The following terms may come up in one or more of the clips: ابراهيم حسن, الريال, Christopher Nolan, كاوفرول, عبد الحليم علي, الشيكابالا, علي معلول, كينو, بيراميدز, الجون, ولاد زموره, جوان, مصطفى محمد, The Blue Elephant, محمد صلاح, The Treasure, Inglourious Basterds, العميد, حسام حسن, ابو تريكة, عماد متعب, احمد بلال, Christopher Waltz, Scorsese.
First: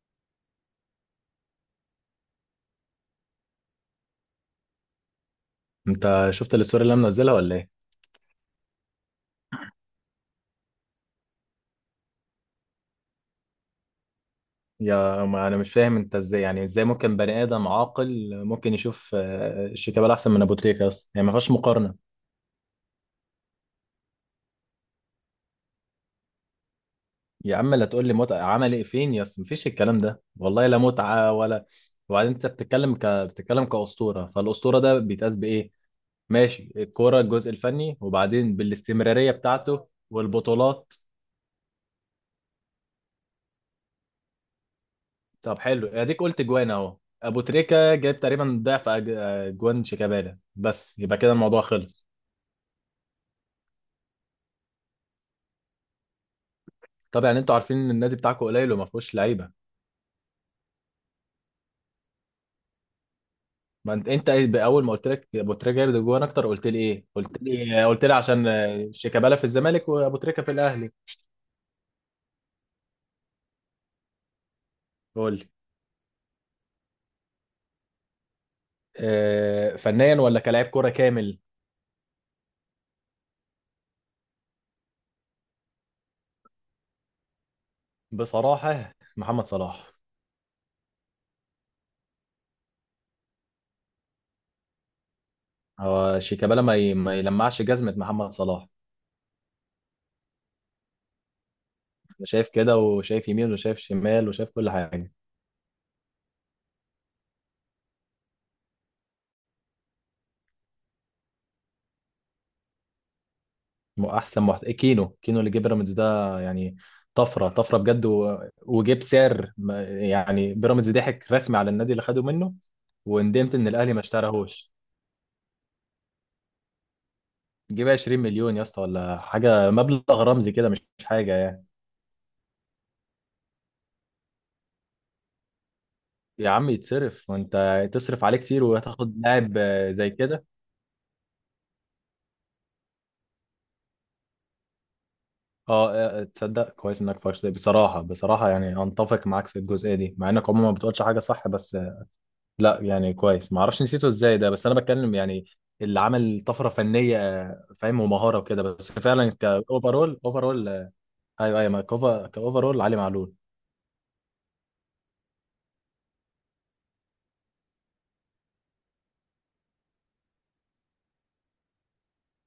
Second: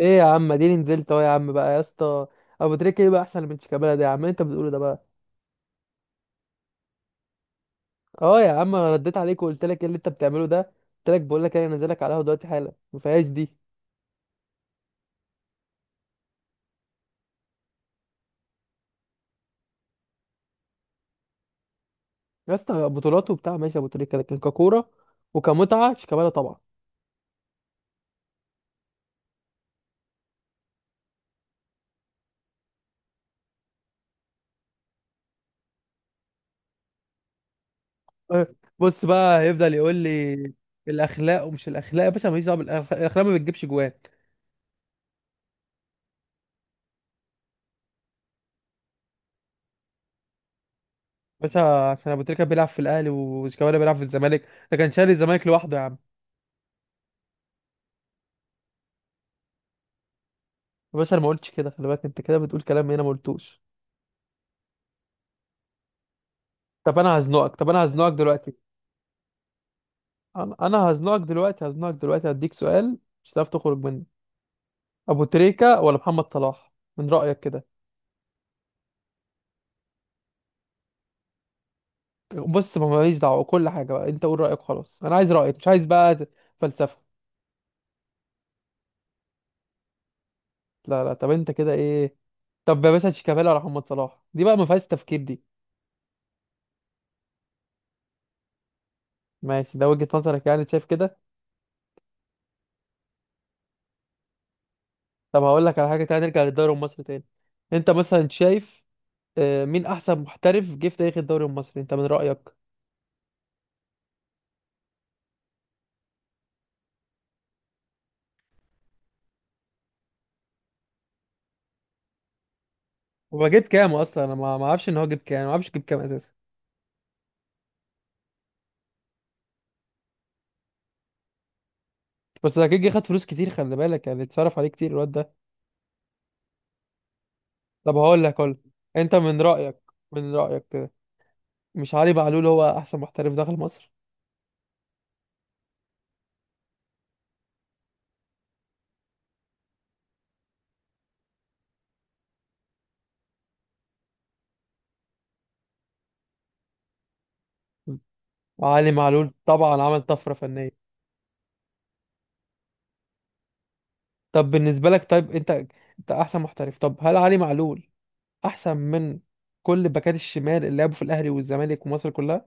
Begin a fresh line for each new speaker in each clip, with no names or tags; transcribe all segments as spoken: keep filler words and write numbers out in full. ايه يا عم، اديني نزلت اهو يا عم بقى يا اسطى. ابو تريكه ايه بقى احسن من شيكابالا ده يا عم؟ إيه انت بتقوله ده بقى؟
انت شفت الصورة اللي انا منزلها ولا ايه؟
اه يا عم، أنا رديت عليك وقلت لك ايه اللي انت بتعمله ده؟ قلت لك بقول لك إيه، انا نازلك على القهوه دلوقتي حالا، ما فيهاش دي.
يا ما انا مش فاهم انت ازاي، يعني ازاي ممكن بني ادم عاقل ممكن يشوف آه، الشيكابالا احسن من ابو تريكة؟ اصلا يعني ما فيهاش مقارنة.
يا اسطى بطولات وبتاع، ماشي ابو تريكه، لكن ككوره وكمتعه شيكابالا طبعا.
يا عم لا تقول لي متعة، عمل ايه فين يا اسطى؟ مفيش الكلام ده والله، لا متعة ولا. وبعدين انت بتتكلم ك... بتتكلم كأسطورة، فالأسطورة ده بيتقاس بايه؟ ماشي، الكورة، الجزء الفني،
أه.
وبعدين
بص
بالاستمرارية
بقى، هيفضل
بتاعته
يقول لي
والبطولات.
الاخلاق ومش الاخلاق. يا باشا ماليش دعوه بالاخلاق، الاخلاق ما بتجيبش جوان.
طب حلو، اديك قلت جوان اهو. ابو تريكة جايب تقريبا ضعف أج- آه، جوان شيكابالا، بس يبقى كده
باشا،
الموضوع خلص.
عشان ابو تريكه بيلعب في الاهلي وشيكابالا بيلعب في الزمالك، ده كان شاري الزمالك لوحده يا عم.
طب يعني انتوا عارفين ان النادي بتاعكم قليل وما فيهوش لعيبه.
يا باشا انا ما قلتش كده، خلي بالك انت كده بتقول كلام هنا ما قلتوش.
ما انت انت ايه- اول ما قلت لك ابو تريكه جايب جوان اكتر قلت لي
طب
ايه،
انا
قلت
هزنقك طب انا
لي قلت
هزنقك
لي عشان
دلوقتي.
آه، شيكابالا في الزمالك وابو تريكه في
انا أنا
الاهلي.
هزنقك دلوقتي، هزنقك دلوقتي هديك سؤال مش هتعرف تخرج منه. ابو
قول لي.
تريكة ولا محمد صلاح من رأيك كده؟
آه، فنيا ولا كلاعب كوره كامل؟
بص، ما ماليش دعوة كل حاجة بقى، انت قول رأيك خلاص، انا عايز رأيك مش عايز بقى فلسفة.
بصراحه محمد صلاح.
لا لا، طب انت كده ايه؟ طب يا باشا، شيكابالا ولا محمد صلاح، دي بقى ما فيهاش تفكير دي.
هو شيكابالا ما ي- ما يلمعش جزمه محمد صلاح.
ماشي، ده وجهة نظرك يعني، شايف كده.
انا شايف كده، وشايف يمين، وشايف شمال، وشايف كل حاجه.
طب هقول لك على حاجة تانية، نرجع للدوري المصري تاني. انت مثلا شايف آه، مين احسن محترف جه في تاريخ الدوري المصري انت من رأيك؟
م- احسن محت... كينو كينو اللي جه بيراميدز ده يعني. طفره طفره بجد و... وجه بسعر ما- يعني بيراميدز ضحك رسمي على النادي اللي خده منه،
هو
وندمت
جاب
ان الاهلي
كام
ما
اصلا؟ انا ما ما
اشتراهوش.
اعرفش ان هو جاب كام، ما اعرفش جاب كام اساسا.
جيب عشرين مليون يا اسطى، ولا حاجه، مبلغ رمزي كده، مش مش حاجه يعني.
بس ده كيجي خد فلوس كتير خلي بالك، يعني اتصرف عليه كتير الواد ده.
يا عم يتصرف، وانت
طب هقول
تصرف
لك
عليه
هقول لك.
كتير
انت
وهتاخد
من
لاعب
رايك،
آه، زي
من
كده.
رايك كده مش علي معلول هو احسن محترف دخل مصر؟
اه آه، آه، تصدق كويس انك فرشت بصراحه، بصراحه يعني انتفق معاك في الجزئيه دي، مع انك عموما ما بتقولش حاجه صح، بس لا يعني كويس، ما اعرفش نسيته ازاي ده، بس انا بتكلم يعني اللي عمل طفره فنيه، فاهم، ومهاره وكده، بس
علي
فعلا
معلول طبعا عمل
كاوفرول
طفره
اوفرول.
فنيه.
ايوه ايوه، ما كوفا كاوفرول علي معلول.
طب بالنسبه لك طيب، انت انت احسن محترف، طب هل علي معلول احسن من كل باكات الشمال اللي لعبوا في الاهلي والزمالك ومصر كلها؟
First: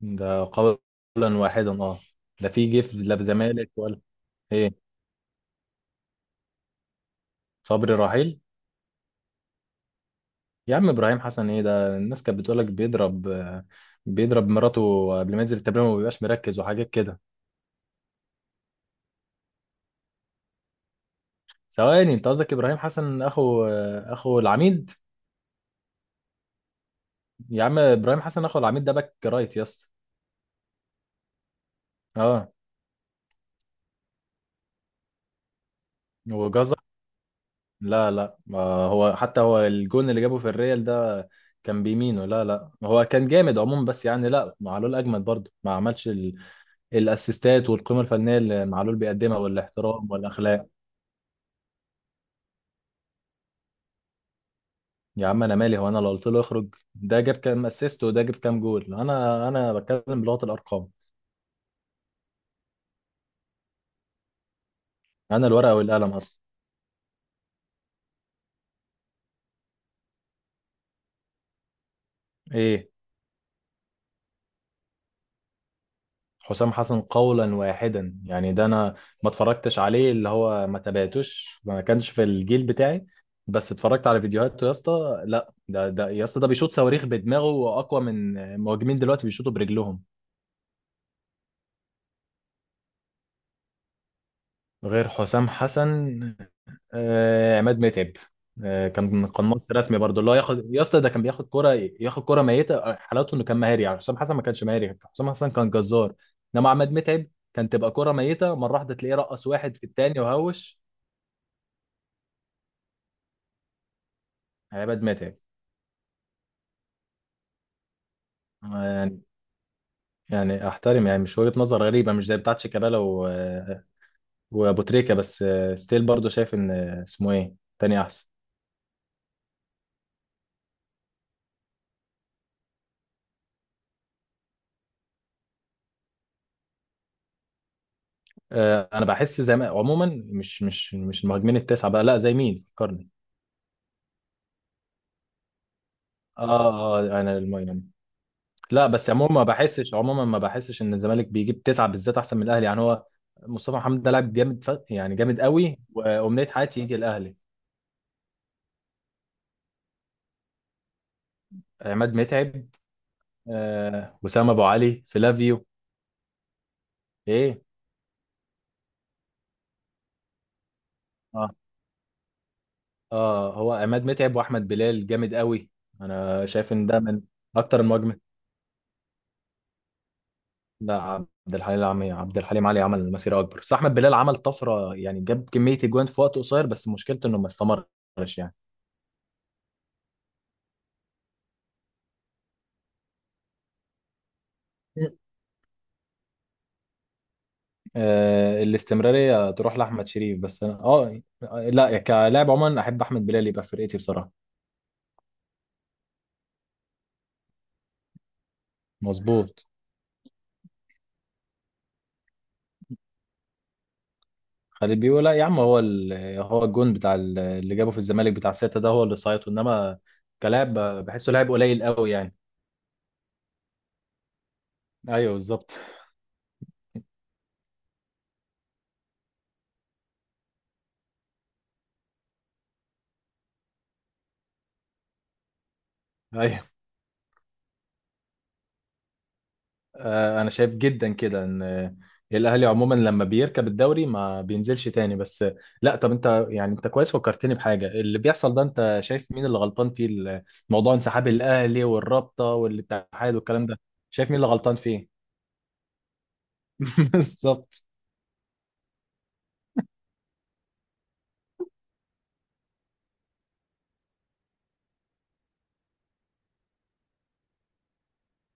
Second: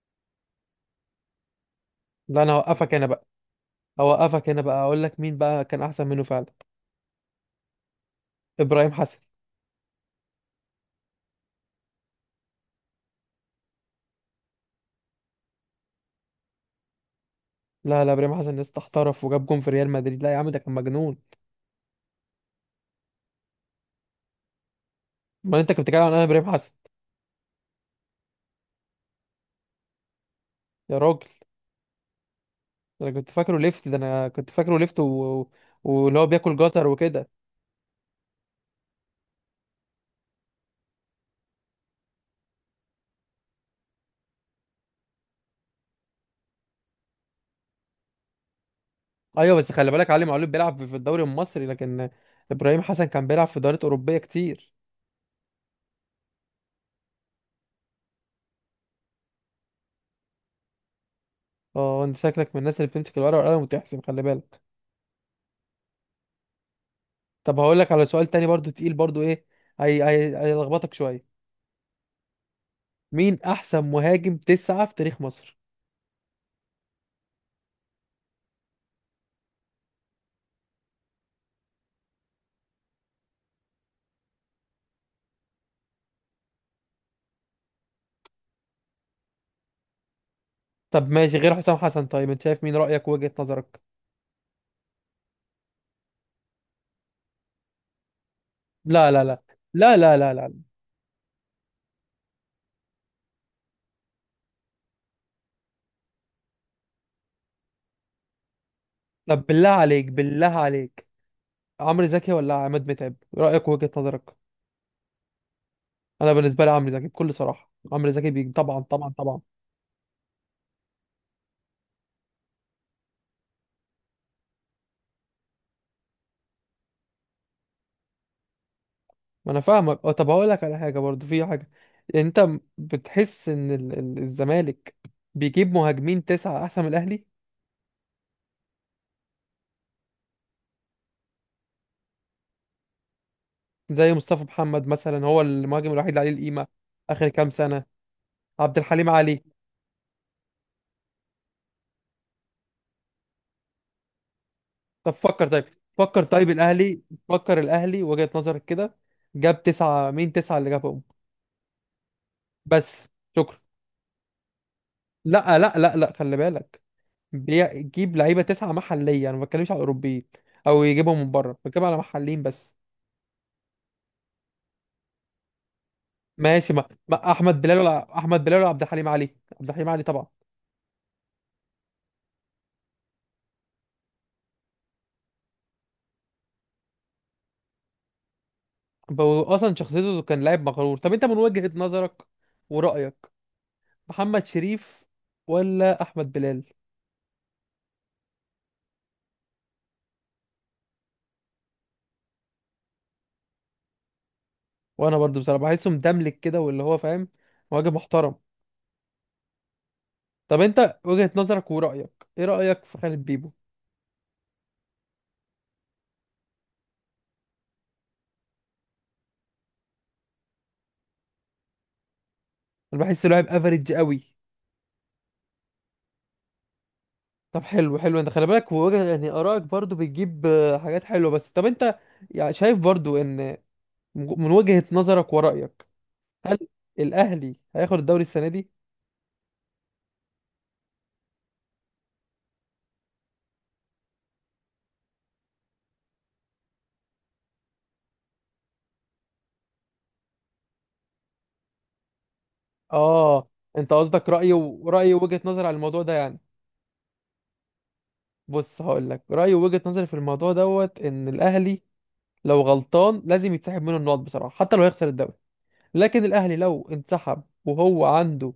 ده قولا واحدا اه.
لا،
ده
انا
في
هوقفك
جيف،
هنا
لا
بقى،
بزمالك ولا.
هوقفك هنا بقى
ايه؟
اقول لك مين بقى كان احسن منه فعلا.
صبري رحيل.
ابراهيم حسن.
يا عم ابراهيم حسن ايه ده؟ الناس كانت بتقولك بيضرب آه، بيضرب مراته قبل ما ينزل التمرين، وما بيبقاش مركز وحاجات كده.
لا لا، ابراهيم حسن لسه احترف وجاب جون في ريال مدريد، لا يا عم ده كان مجنون.
ثواني، انت قصدك ابراهيم حسن اخو آه، اخو العميد؟
امال انت كنت بتتكلم عن انا؟ ابراهيم حسن.
يا عم ابراهيم حسن اخو العميد ده باك رايت يا اسطى.
يا راجل،
اه.
ده انا كنت فاكره ليفت ده انا كنت فاكره ليفت و... واللي هو
هو
بياكل
جزر؟
جزر وكده.
لا لا، ما هو حتى هو الجون اللي جابه في الريال ده كان بيمينه. لا لا، هو كان جامد عموما، بس يعني لا، معلول اجمد برضه، ما عملش ال... الاسيستات والقيمه الفنيه اللي معلول بيقدمها،
ايوه بس خلي بالك،
والاحترام
علي معلول
والاخلاق.
بيلعب في في الدوري المصري، لكن ابراهيم حسن كان بيلعب في دوريات اوروبيه كتير.
يا عم انا مالي، هو انا لو قلت له اخرج ده جاب كام اسيست وده جاب كام جول؟ انا انا بتكلم بلغه الارقام.
اه، انت شكلك من الناس اللي بتمسك الورقه والقلم وتحسب، خلي بالك.
انا الورقه والقلم اصلا.
طب هقول لك على سؤال تاني برضو، تقيل برضو، ايه، هي هي هيلخبطك شويه.
ايه؟
مين احسن مهاجم تسعة في تاريخ مصر؟
حسام حسن قولا واحدا، يعني ده انا ما اتفرجتش عليه، اللي هو ما تابعتوش، ما كانش في الجيل بتاعي، بس اتفرجت على فيديوهاته يا اسطى. لا ده ده يا اسطى ده بيشوط صواريخ بدماغه، واقوى من مهاجمين دلوقتي بيشوطوا برجلهم.
طب ماشي، غير حسام حسن، طيب انت شايف مين رأيك وجهة نظرك؟
غير حسام حسن آه عماد متعب. آه
لا لا
كان
لا
قناص
لا.
رسمي
لا
برضه، اللي
لا
هو
لا.
ياخد يا اسطى ده كان بياخد كرة، ياخد كرة ميتة، حالته انه كان مهاري. يعني حسام حسن ما كانش مهاري، حسام حسن كان جزار، انما عماد متعب كان تبقى كرة ميتة مرة واحدة تلاقيه
طب
رقص
بالله
واحد في
عليك،
التاني
بالله
وهوش.
عليك عمرو زكي ولا عماد متعب رأيك وجهة نظرك؟
عماد متعب.
انا بالنسبة لي عمرو زكي، بكل صراحة عمرو زكي بيجي طبعا
آه،
طبعا
يعني،
طبعا.
يعني احترم، يعني مش وجهة نظر غريبة مش زي بتاعت شيكابالا و... وابو تريكة، بس آه، ستيل برضو شايف ان آه، اسمه ايه تاني احسن.
ما انا فاهمك. أه، طب هقول لك على حاجة برضو، في حاجة. انت م- بتحس ان ال- ال- الزمالك بيجيب مهاجمين تسعة احسن من الاهلي،
آه، انا بحس زي ما عموما مش مش مش المهاجمين التسعة بقى، لا زي مين فكرني.
زي مصطفى محمد مثلا، هو المهاجم الوحيد اللي عليه القيمة
اه اه
اخر
انا
كام سنة؟
المهم.
عبد
لا
الحليم
بس عموما
علي.
ما بحسش عموما ما بحسش ان الزمالك بيجيب تسعة بالذات احسن من الاهلي. يعني هو مصطفى محمد ده لاعب جامد، ف...
طب
يعني جامد
فكر طيب،
قوي
فكر
وامنية
طيب
حياتي يجي
الاهلي
الاهلي.
فكر الاهلي وجهة نظرك كده، جاب تسعة مين؟ تسعة اللي جابهم
عماد متعب
بس؟ شكرا.
آه، وسام ابو علي،
لا
فلافيو.
لا لا لا، خلي بالك،
ايه؟
بيجيب لعيبه تسعه محليه، انا ما بتكلمش على اوروبيين او يجيبهم من بره،
آه،
بتكلم على محليين بس.
اه هو عماد متعب واحمد بلال جامد قوي، انا
ماشي،
شايف ان
ما,
ده من
ما احمد بلال
اكتر
ولا
المواجمه.
احمد بلال ولا عبد الحليم علي؟ عبد الحليم علي طبعا.
لا عبد الحليم علي عبد الحليم علي عمل مسيره اكبر، بس احمد بلال عمل طفره، يعني جاب كميه اجوان في وقت قصير، بس مشكلته انه ما استمرش يعني.
هو اصلا شخصيته كان لاعب مغرور. طب انت من وجهة نظرك ورايك، محمد شريف ولا احمد بلال؟
آه الاستمراريه تروح لاحمد شريف، بس انا اه، لا كلاعب عموما احب احمد بلال يبقى في فرقتي بصراحه.
وانا برضو بصراحه بحسه مدملك كده، واللي هو فاهم مواجه محترم.
مظبوط.
طب انت وجهة نظرك ورايك، ايه رايك في خالد بيبو؟
خالد بيقول لا يا عم، هو ال... هو الجون بتاع ال- اللي جابه في الزمالك بتاع سته، ده هو اللي صايته، انما كلاعب بحسه لاعب قليل قوي يعني.
انا بحسه لاعب افريج قوي.
ايوه بالظبط.
طب حلو حلو، انت خلي بالك، وجه يعني آرائك برضو بتجيب آه، حاجات حلوة، بس طب انت يعني شايف برضو ان من وجهة نظرك ورأيك، هل
ايوه.
الأهلي هياخد الدوري السنة دي؟
آه، انا شايف جدا كده ان آه، الاهلي عموما لما بيركب الدوري ما بينزلش تاني، بس آه، لا طب انت، يعني انت كويس فكرتني بحاجه. اللي بيحصل ده، انت شايف مين اللي غلطان فيه، ال- موضوع انسحاب الاهلي والرابطه والاتحاد
اه،
والكلام ده؟
انت قصدك
شايف مين اللي
رأيي
غلطان فيه؟
ورأيي ووجهة نظري على الموضوع ده يعني.
بالظبط.
بص هقول لك رأيي ووجهة نظري في الموضوع، دوت ان الأهلي لو غلطان لازم يتسحب منه النقط بصراحة، حتى لو هيخسر الدوري، لكن الأهلي لو انسحب وهو عنده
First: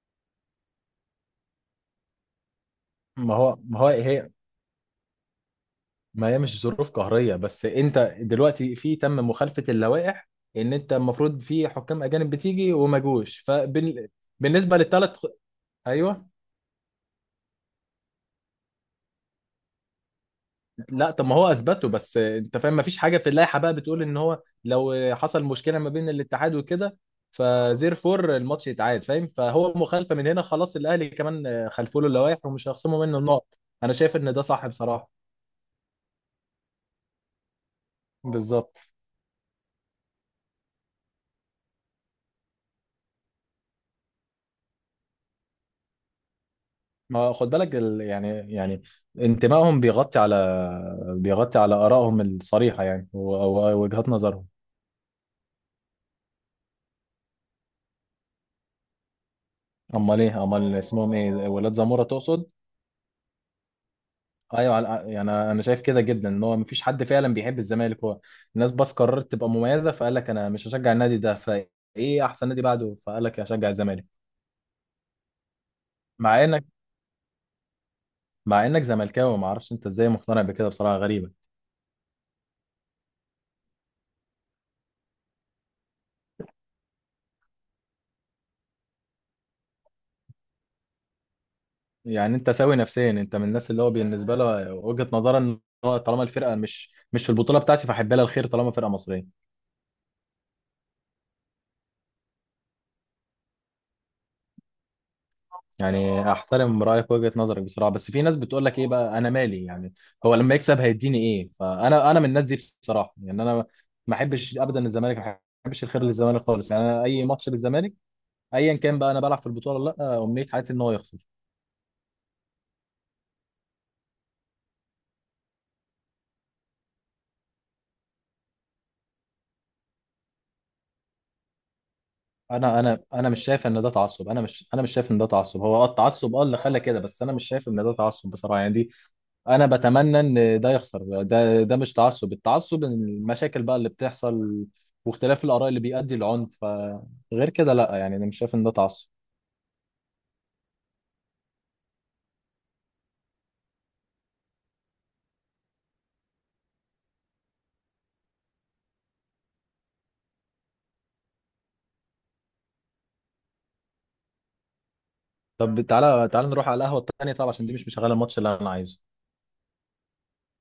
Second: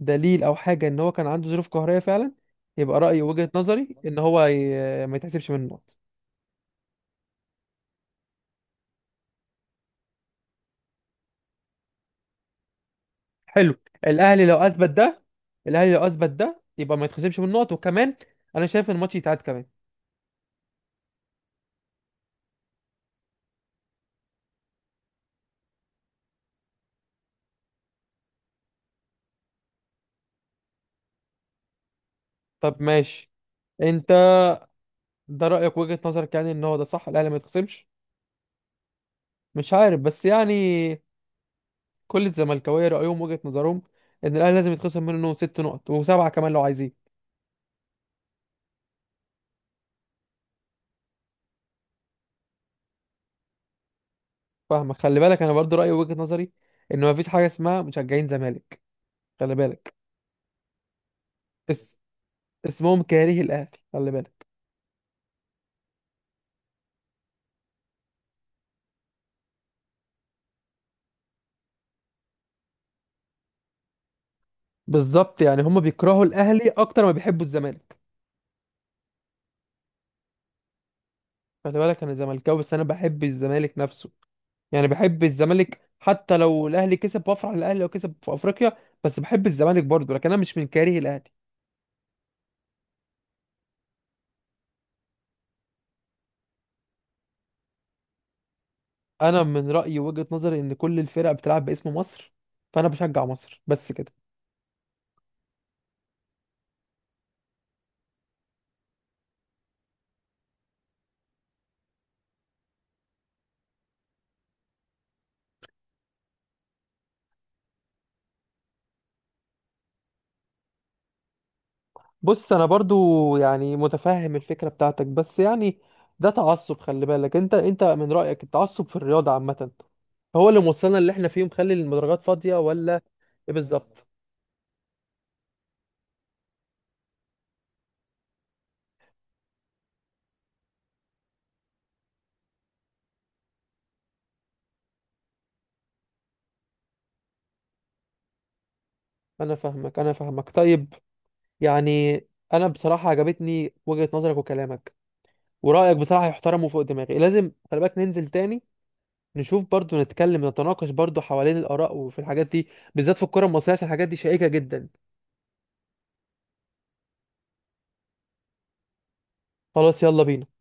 دليل او حاجه ان هو كان عنده ظروف قهريه فعلا، يبقى رايي
ما
وجهه
هو ما هو
نظري ان
هي،
هو ي... ما يتحسبش من النقط.
ما هي مش ظروف قهريه، بس انت دلوقتي في تم مخالفه اللوائح، ان انت المفروض في حكام اجانب بتيجي وما جوش،
حلو، الاهلي لو
فبالنسبه
اثبت
للثلاث.
ده الاهلي لو
ايوه.
اثبت ده يبقى ما يتحسبش من النقط، وكمان انا شايف ان الماتش يتعاد كمان.
لا طب ما هو اثبته، بس انت فاهم ما فيش حاجه في اللائحه بقى بتقول ان هو لو حصل مشكله ما بين الاتحاد وكده، فزير فور الماتش يتعاد، فاهم؟ فهو مخالفه من هنا. خلاص الاهلي كمان خلفوا له اللوائح ومش
طب
هيخصموا منه
ماشي،
النقط. انا
انت
شايف ان ده صح بصراحه.
ده رايك وجهه نظرك يعني، ان هو ده صح، الاهلي ما يتخصمش؟
بالظبط.
مش عارف بس يعني، كل الزملكاويه رايهم وجهه نظرهم ان الاهلي لازم يتخصم منه ست نقط وسبعه كمان لو عايزين.
ما خد بالك ال... يعني يعني انتمائهم بيغطي على بيغطي على ارائهم الصريحه، يعني و- ووجهات نظرهم.
فاهمك خلي بالك، انا برضو رايي وجهه نظري ان ما فيش حاجه اسمها مشجعين زمالك. خلي بالك،
امال ايه، امال اسمهم ايه، ولاد زموره تقصد؟
اسمهم كاره الاهلي. خلي بالك،
ايوه. على- يعني انا شايف كده جدا ان هو مفيش حد فعلا بيحب الزمالك، هو الناس بس قررت تبقى مميزه، فقال لك انا مش هشجع النادي ده، فايه احسن نادي بعده؟ فقال لك هشجع الزمالك.
بالظبط، يعني هم بيكرهوا
مع انك
الاهلي اكتر ما بيحبوا الزمالك.
مع انك زملكاوي، ما اعرفش انت ازاي مقتنع بكده بصراحه، غريبه.
خلي بالك، انا زملكاوي بس انا بحب الزمالك نفسه، يعني بحب الزمالك حتى لو الاهلي كسب، بفرح للاهلي لو كسب في افريقيا، بس بحب الزمالك برضه، لكن انا مش من كاره الاهلي.
يعني انت سوي نفسيا؟ انت من الناس اللي هو بالنسبه له وجهه نظرا ان هو طالما الفرقه مش مش في البطوله بتاعتي فاحب لها الخير طالما فرقه
انا
مصريه.
من رايي وجهة نظري ان كل الفرق بتلعب باسم مصر، فانا بشجع مصر بس كده.
يعني احترم رايك وجهة نظرك بصراحه، بس في ناس بتقول لك ايه بقى انا مالي، يعني هو لما يكسب هيديني ايه؟ فانا انا من الناس دي بصراحه، يعني انا ما احبش ابدا الزمالك، ما احبش الخير للزمالك خالص. يعني انا اي ماتش للزمالك ايا كان، بقى انا بلعب في البطوله ولا لا، امنيه حياتي ان هو يخسر.
بص انا برضو يعني متفهم الفكره بتاعتك، بس يعني ده تعصب، خلي بالك انت انت من رايك التعصب في الرياضه عامه هو اللي موصلنا اللي احنا فيه، مخلي المدرجات فاضيه
انا انا
ولا
انا مش
ايه
شايف ان ده
بالظبط؟
تعصب، انا مش انا مش شايف ان ده تعصب. هو اه التعصب اه اللي خلى كده، بس انا مش شايف ان ده تعصب بصراحه، يعني دي، انا بتمنى ان ده يخسر، ده ده مش تعصب. التعصب ان المشاكل بقى اللي بتحصل واختلاف الاراء اللي بيؤدي لعنف، فغير كده لا، يعني انا مش شايف ان ده تعصب.
انا فاهمك انا فاهمك طيب، يعني انا بصراحه عجبتني وجهه نظرك وكلامك ورايك بصراحه، يحترم وفوق دماغي. لازم خلي بالك ننزل تاني، نشوف برضو، نتكلم نتناقش برضو حوالين الاراء وفي الحاجات دي، بالذات في الكره المصريه، عشان الحاجات دي شائكه جدا.
طب تعالى تعالى نروح على القهوه التانيه، طب عشان دي مش مشغله، الماتش اللي انا عايزه.
خلاص يلا بينا.